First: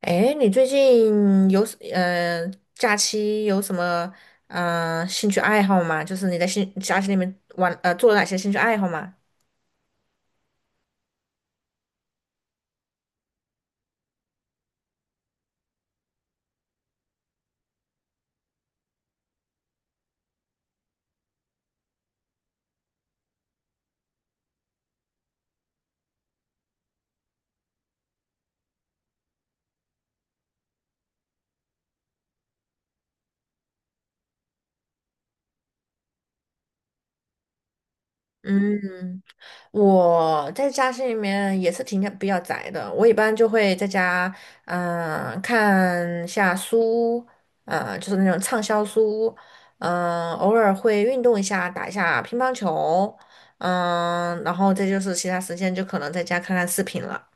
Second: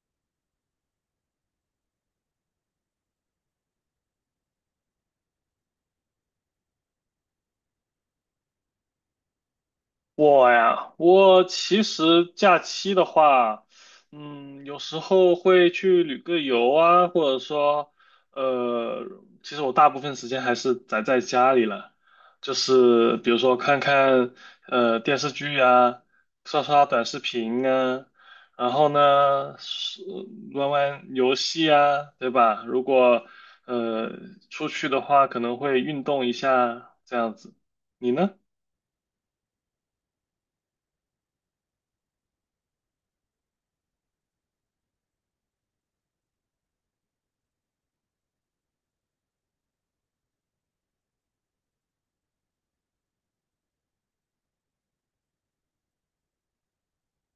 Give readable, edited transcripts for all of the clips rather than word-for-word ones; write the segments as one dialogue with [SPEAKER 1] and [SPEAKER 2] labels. [SPEAKER 1] 哎，你最近有假期有什么兴趣爱好吗？就是你在兴假期里面玩做了哪些兴趣爱好吗？
[SPEAKER 2] 我呀，我其实假期的话，有时候会去旅个游啊，或者说，呃，其实我大部分时间还是宅在家里了，就是比如说看看电视剧啊，刷刷短视频啊，然后呢，是玩玩游戏啊，对吧？如果呃出去的话，可能会运动一下这样子。你呢？
[SPEAKER 1] 嗯，我在家是里面也是挺比较宅的，我一般就会在家看一下书，呃就是那种畅销书，偶尔会运动一下，打一下乒乓球，然后再就是其他时间就可能在家看看视频了。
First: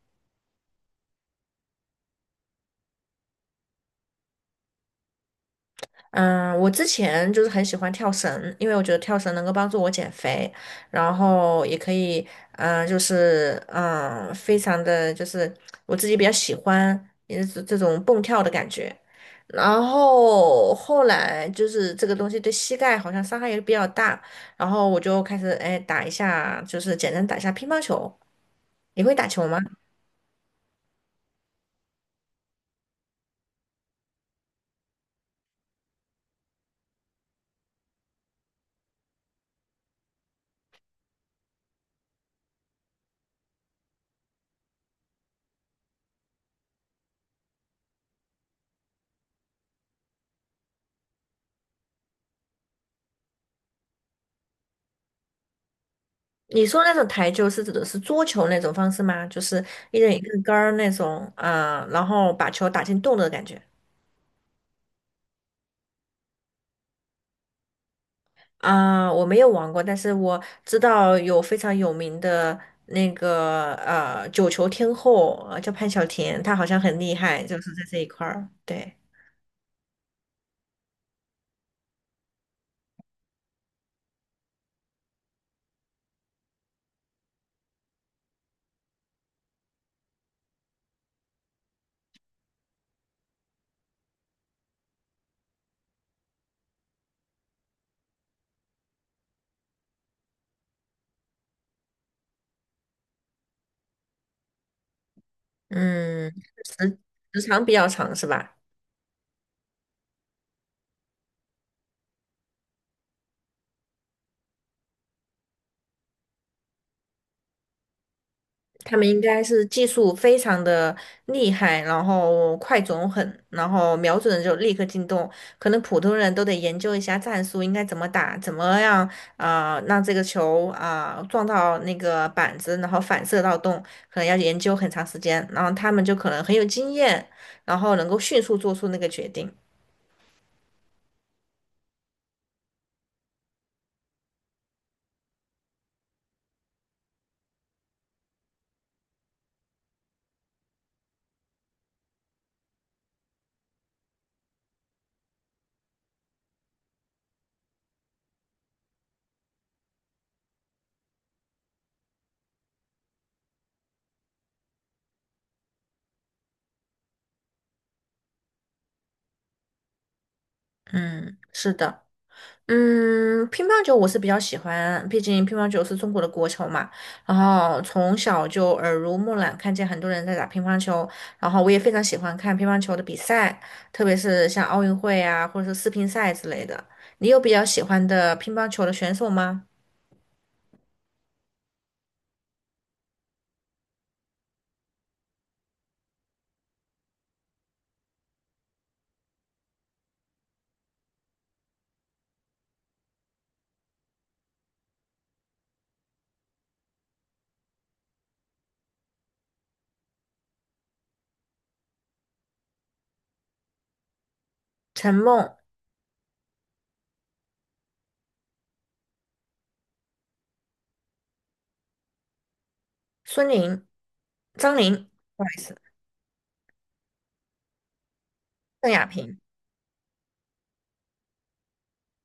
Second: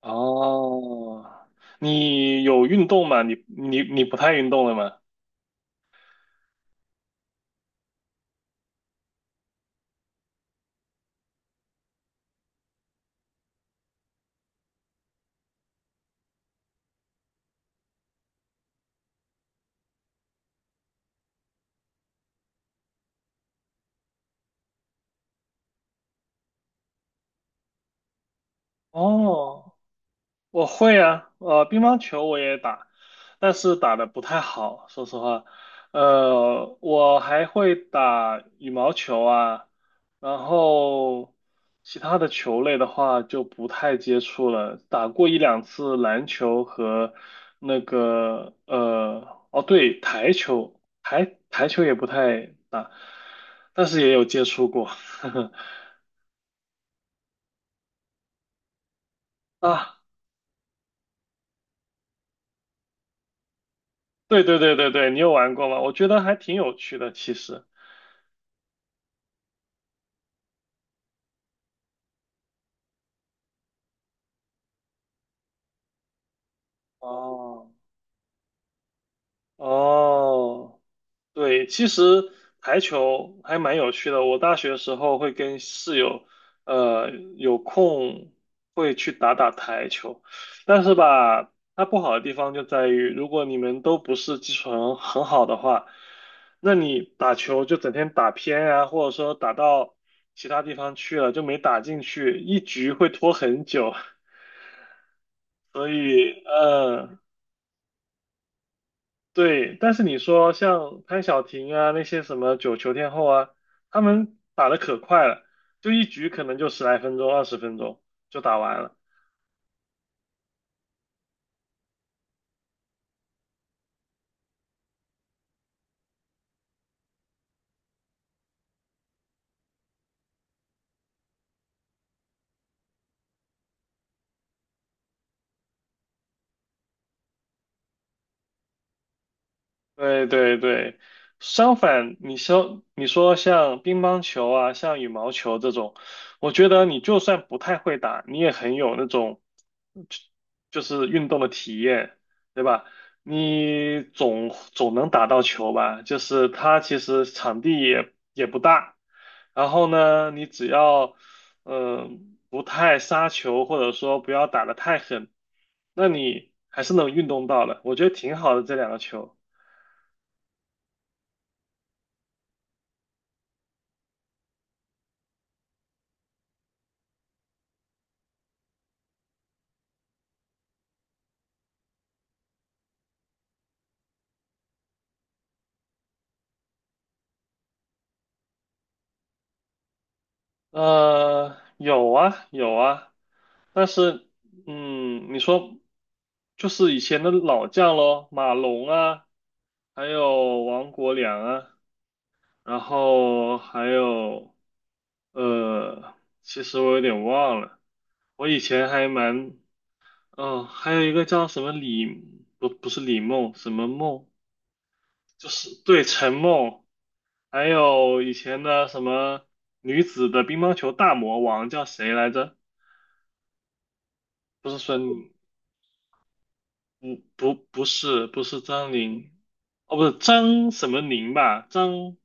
[SPEAKER 2] 哦，你有运动吗？你不太运动了吗？
[SPEAKER 1] 嗯，我之前就是很喜欢跳绳，因为我觉得跳绳能够帮助我减肥，然后也可以，非常的就是我自己比较喜欢，也是这种蹦跳的感觉。然后后来就是这个东西对膝盖好像伤害也比较大，然后我就开始哎打一下，就是简单打一下乒乓球。你会打球吗？
[SPEAKER 2] 哦我会啊，乒乓球我也打，但是打的不太好，说实话。我还会打羽毛球啊，然后其他的球类的话就不太接触了，打过一两次篮球和哦对，台球，台球也不太打，但是也有接触过。
[SPEAKER 1] 你说那种台球是指的是桌球那种方式吗？就是一
[SPEAKER 2] 啊，
[SPEAKER 1] 人一个杆儿那种然后把球打进洞的感觉
[SPEAKER 2] 对对对对对，你有玩过吗？我觉得还挺有趣的，其实。
[SPEAKER 1] 啊、我没有玩过，但是我知道有非常有名的那个呃九球天后，呃叫潘晓婷，她好像很厉害，就
[SPEAKER 2] 哦
[SPEAKER 1] 是在这一块儿。对，
[SPEAKER 2] 哦，对，其实台球还蛮有趣的。我大学时候会跟室友，呃，有空会去打打台球，但是吧，它不好的地方就在于，如果你们都不是基础很好的话，那你打球就整天打偏啊，或者说打到其他地方去了，就没打进去，一局会拖很久。所
[SPEAKER 1] 嗯，
[SPEAKER 2] 以，
[SPEAKER 1] 时时长比较长是吧？
[SPEAKER 2] 对，但是你说像潘晓婷啊，那些什么九球天后啊，他们打的可快了，就一局可能就10来分钟、20分钟就打完了。
[SPEAKER 1] 他们应该是技术非常的厉害，然后快准狠，然后瞄准了就立刻进洞。可能普通人都得研究一下战术，应该怎么打，怎么样让这个球撞到那个板子，然后反射到洞，可能要研究很长时间。然后他们就可能很有经验，然后能够迅速做出那个决定。
[SPEAKER 2] 对对对，相反，你说像乒乓球啊，像羽毛球这种，我觉得你就算不太会打，你也很有那种就就是运动的体验，对吧？你总能打到球吧？就是它其实场地也不大，然后呢，你只要不太杀球，或者说不要打得太狠，那你还是能运动到的，我觉得挺好的这两个球。
[SPEAKER 1] 嗯，是的。嗯，乒乓球我是比较喜欢，毕竟乒乓球是中国的国球嘛。然后从小就耳濡目染，看见很多人在打乒乓球，然后我也非常喜欢看乒乓球的比赛，特别是像奥运会啊，或者是世乒赛之类的。你有比较喜欢的乒乓球的选手吗？
[SPEAKER 2] 有啊，有啊，但是，你说就是以前的老将咯，马龙啊，还有王国良啊，然后还有，呃，其实我有点忘了，我以前还蛮，还有一个叫什么李，不是李梦，什么梦，
[SPEAKER 1] 陈
[SPEAKER 2] 就
[SPEAKER 1] 梦、
[SPEAKER 2] 是对陈梦，还有以前的什么女子的乒乓球大魔王叫谁来着？
[SPEAKER 1] 孙宁、
[SPEAKER 2] 不
[SPEAKER 1] 张
[SPEAKER 2] 是
[SPEAKER 1] 宁，
[SPEAKER 2] 孙。
[SPEAKER 1] 不好意思，
[SPEAKER 2] 不不不是不是
[SPEAKER 1] 邓
[SPEAKER 2] 张
[SPEAKER 1] 亚
[SPEAKER 2] 宁，
[SPEAKER 1] 萍、
[SPEAKER 2] 哦不是张什么宁吧？张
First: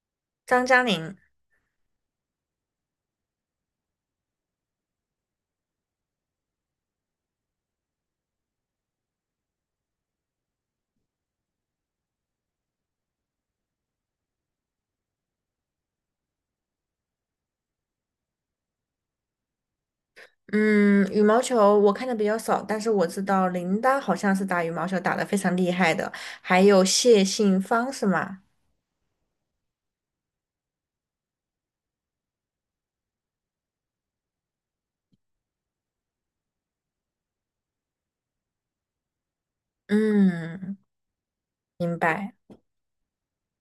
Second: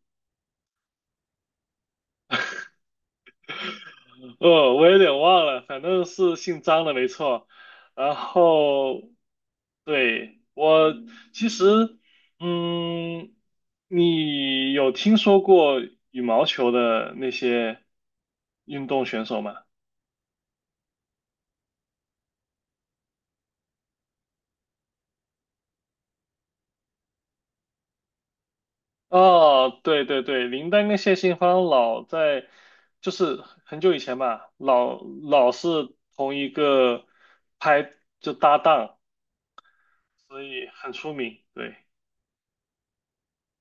[SPEAKER 1] 张嘉宁。
[SPEAKER 2] 我有点忘了，反正是姓张的没错。然后对我其实嗯，你有听说过羽毛球的那些运动选手吗？
[SPEAKER 1] 嗯，羽毛球我看的比较少，但是我知道林丹好像是打羽毛球打得非常厉害的，还有谢杏芳是吗？
[SPEAKER 2] 哦，对对对，林丹跟谢杏芳老在，就是很久以前吧，老是同一个拍就搭档，所以
[SPEAKER 1] 嗯，
[SPEAKER 2] 很出名。对
[SPEAKER 1] 明白。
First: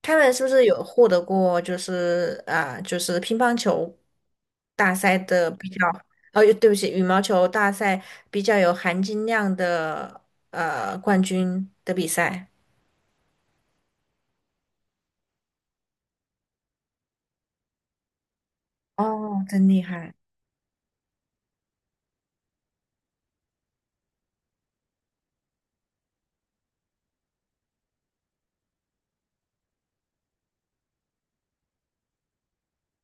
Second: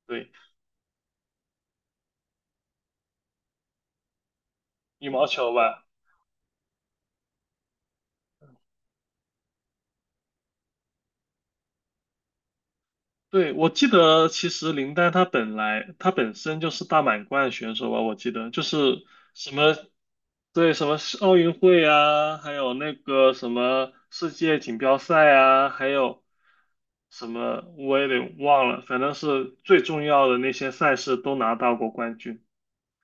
[SPEAKER 1] 他
[SPEAKER 2] 对，
[SPEAKER 1] 们是不是有获得过乒乓球大
[SPEAKER 2] 羽
[SPEAKER 1] 赛
[SPEAKER 2] 毛
[SPEAKER 1] 的
[SPEAKER 2] 球
[SPEAKER 1] 比
[SPEAKER 2] 吧。
[SPEAKER 1] 较？哦，对不起，羽毛球大赛比较有含金量的呃冠军的比赛。
[SPEAKER 2] 对，我记得其实林丹他本来他本身就是大满贯选手吧，我记得就是
[SPEAKER 1] 哦，
[SPEAKER 2] 什
[SPEAKER 1] 真
[SPEAKER 2] 么，
[SPEAKER 1] 厉害。
[SPEAKER 2] 对，什么世奥运会啊，还有那个什么世界锦标赛啊，还有什么我也得忘了，反正是最重要的那些赛事都拿到过冠军。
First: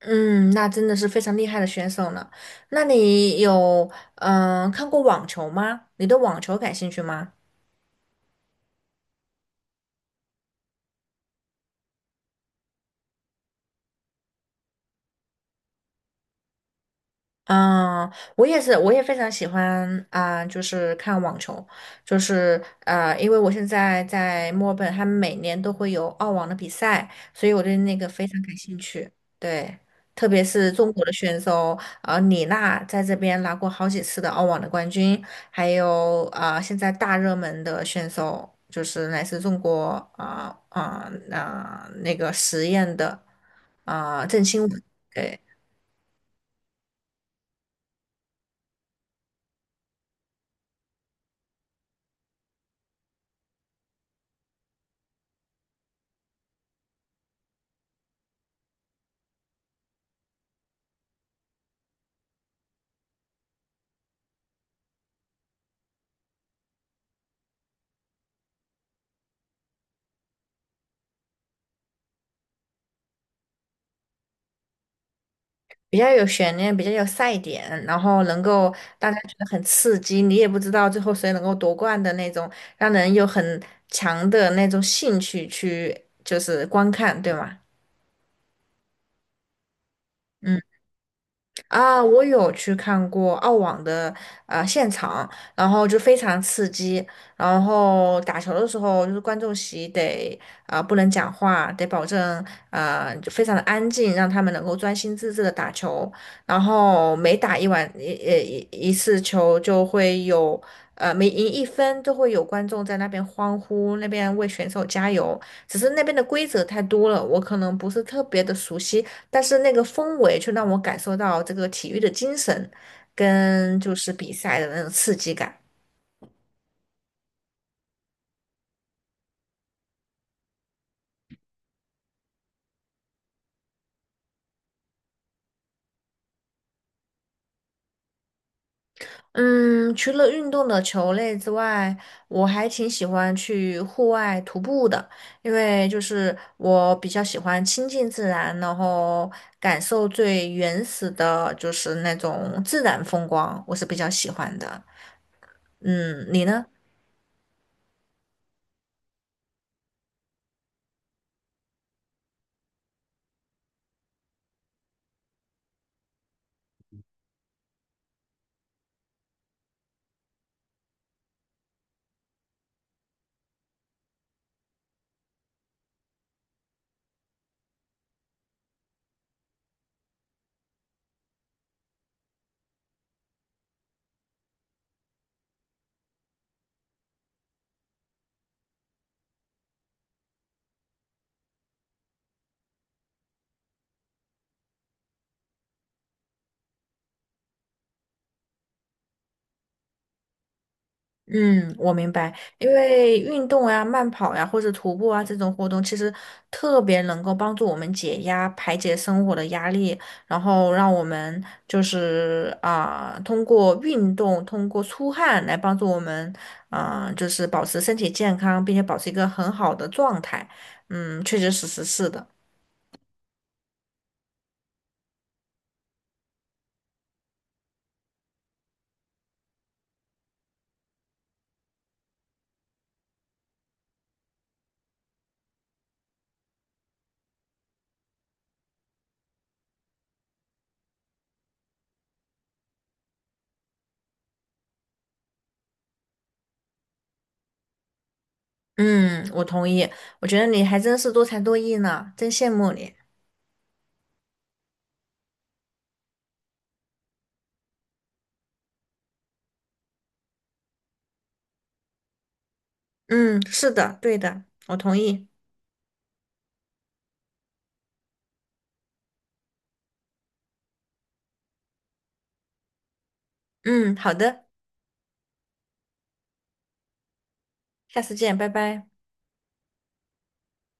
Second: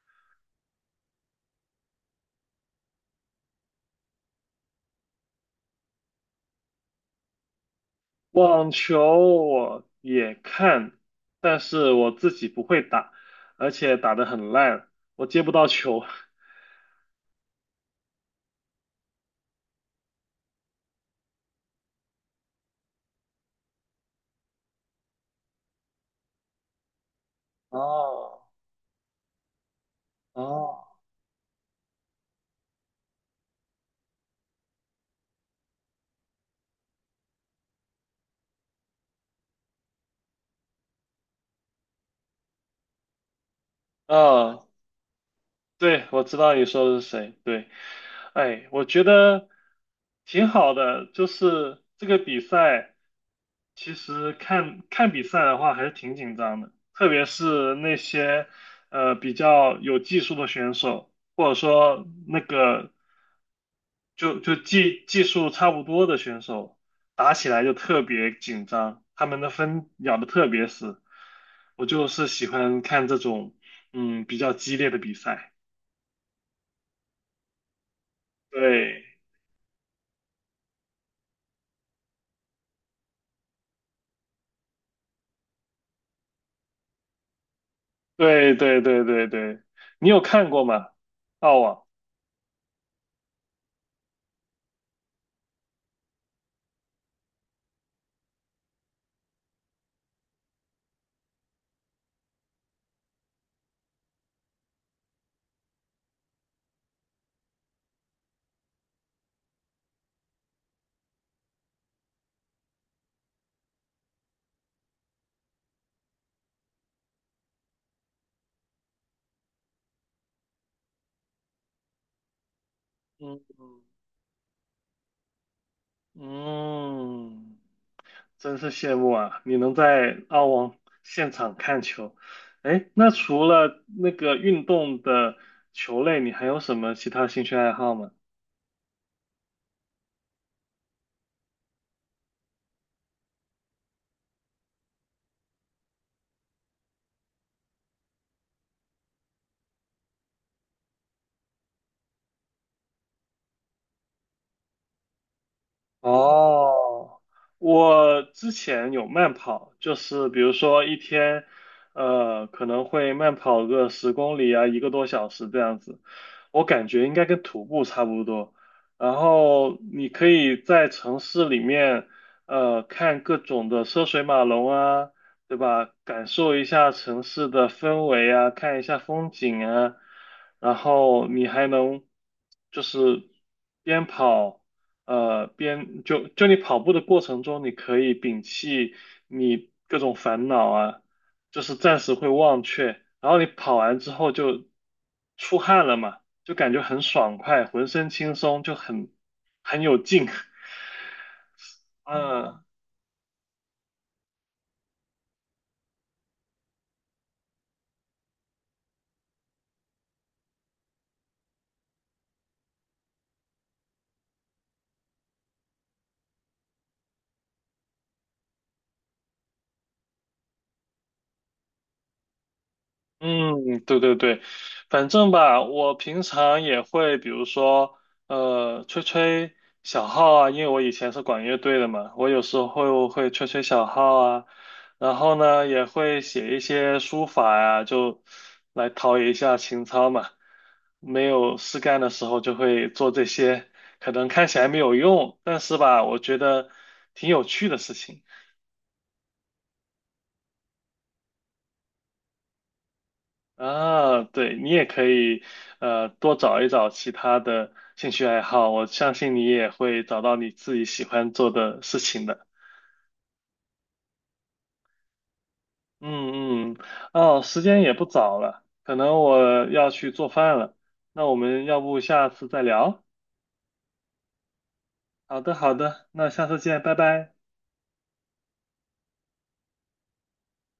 [SPEAKER 1] 嗯，那真的是非常厉害的选手呢。那你有看过网球吗？你对网球感兴趣吗？
[SPEAKER 2] 网球我也看，但是我自己不会打，而且打得很烂，我接不到球。
[SPEAKER 1] 嗯，我也是，我也非常喜欢就是看网球，就是呃，因为我现在在墨尔本，他们每年都会有澳网的比赛，所以我对那个非常
[SPEAKER 2] 哦
[SPEAKER 1] 感兴趣。对，特别是
[SPEAKER 2] 哦，
[SPEAKER 1] 中国的选手，呃，李娜在这边拿过好几次的澳网的冠军，还有现在大热门的选手就是来自中国啊啊啊那个实验的啊、郑钦
[SPEAKER 2] 啊，
[SPEAKER 1] 文。对
[SPEAKER 2] 对，我知道你说的是谁。对，哎，我觉得挺好的，就是这个比赛，其实看看比赛的话还是挺紧张的，特别是那些比较有技术的选手，或者说那个技术差不多的选手，打起来就特别紧张，他们的分咬的特别死。我就是喜欢看这种比较激烈的比赛。
[SPEAKER 1] 比较有悬念，比较有赛点，然后能够
[SPEAKER 2] 对。
[SPEAKER 1] 大家觉得很刺激，你也不知道最后谁能够夺冠的那种，让人有很强的那种兴趣去就是观看，对吗？
[SPEAKER 2] 对对对对对，你有看
[SPEAKER 1] 嗯。
[SPEAKER 2] 过吗？澳网，
[SPEAKER 1] 啊，我有去看过澳网的呃现场，然后就非常刺激。然后打球的时候，就是观众席得不能讲话，得保证啊、就非常的安静，让他们能够专心致志的打球。然后每打一晚一一一一次球，就会有呃每赢一分都会有观众在那边欢呼，那边为选手加油。只是那边的规则太多了，我可能不是特别的熟悉。但是那个氛围却让我感受到这个体育的精神，
[SPEAKER 2] 嗯
[SPEAKER 1] 跟就是比赛的那种刺激感。
[SPEAKER 2] 嗯，真是羡慕啊！你能在澳网现场看球，哎，那除了那个运动的球类，你还有什么其他兴趣爱好吗？
[SPEAKER 1] 嗯，除了运动的球类之外，我还挺喜欢去户外徒步的，因为就是我比较喜欢亲近自然，然后感受最原始的，就是那种自然风光，我是比较喜欢的。嗯，你呢？
[SPEAKER 2] 哦，我之前有慢跑，就是比如说一天，可能会慢跑个10公里啊，一个多小时这样子。我感觉应该跟徒步差不多。然后你可以在城市里面，看各种的车水马龙啊，对吧？感受一下城市的氛围啊，看一下风景啊。然后你还能就是边跑。边你跑步的过程中，你可以摒弃你各种烦恼啊，就是暂时会忘却。然后你跑完之后就出汗了嘛，就感觉很爽快，浑身轻松，就很有劲。
[SPEAKER 1] 嗯，我明白，
[SPEAKER 2] 嗯，
[SPEAKER 1] 因为运动呀、慢跑呀，或者徒步啊这种活动，其实特别能够帮助我们解压、排解生活的压力，然后让我们通过运动、通过出汗来帮助我们，啊、就是保持身体健康，并且保持一个很好的状态。嗯，确确实实是的。
[SPEAKER 2] 嗯，对对对，反正吧，我平常也会，比如说，吹吹小号啊，因为我以前是管乐队的嘛，我有时候会吹吹小号啊，然后呢，也会写一些书法呀、就来陶冶一下情操嘛。没有事干的时候就会做这些，可能看起来没有用，但是吧，我觉得挺有趣的事情。
[SPEAKER 1] 嗯，我同意，我觉得你还真是多才多艺呢，真羡慕你。
[SPEAKER 2] 啊，对，你也可以，多找一找其他的兴趣爱好，我相信你也会找到你自己喜欢做的事情的。
[SPEAKER 1] 嗯，是的，对的，我同意。
[SPEAKER 2] 嗯嗯，哦，时间也不早了，可能我要去做饭了，那我们要不下次再聊？
[SPEAKER 1] 嗯，好的。
[SPEAKER 2] 好的好的，那下次见，拜拜。
[SPEAKER 1] 下次见，拜拜。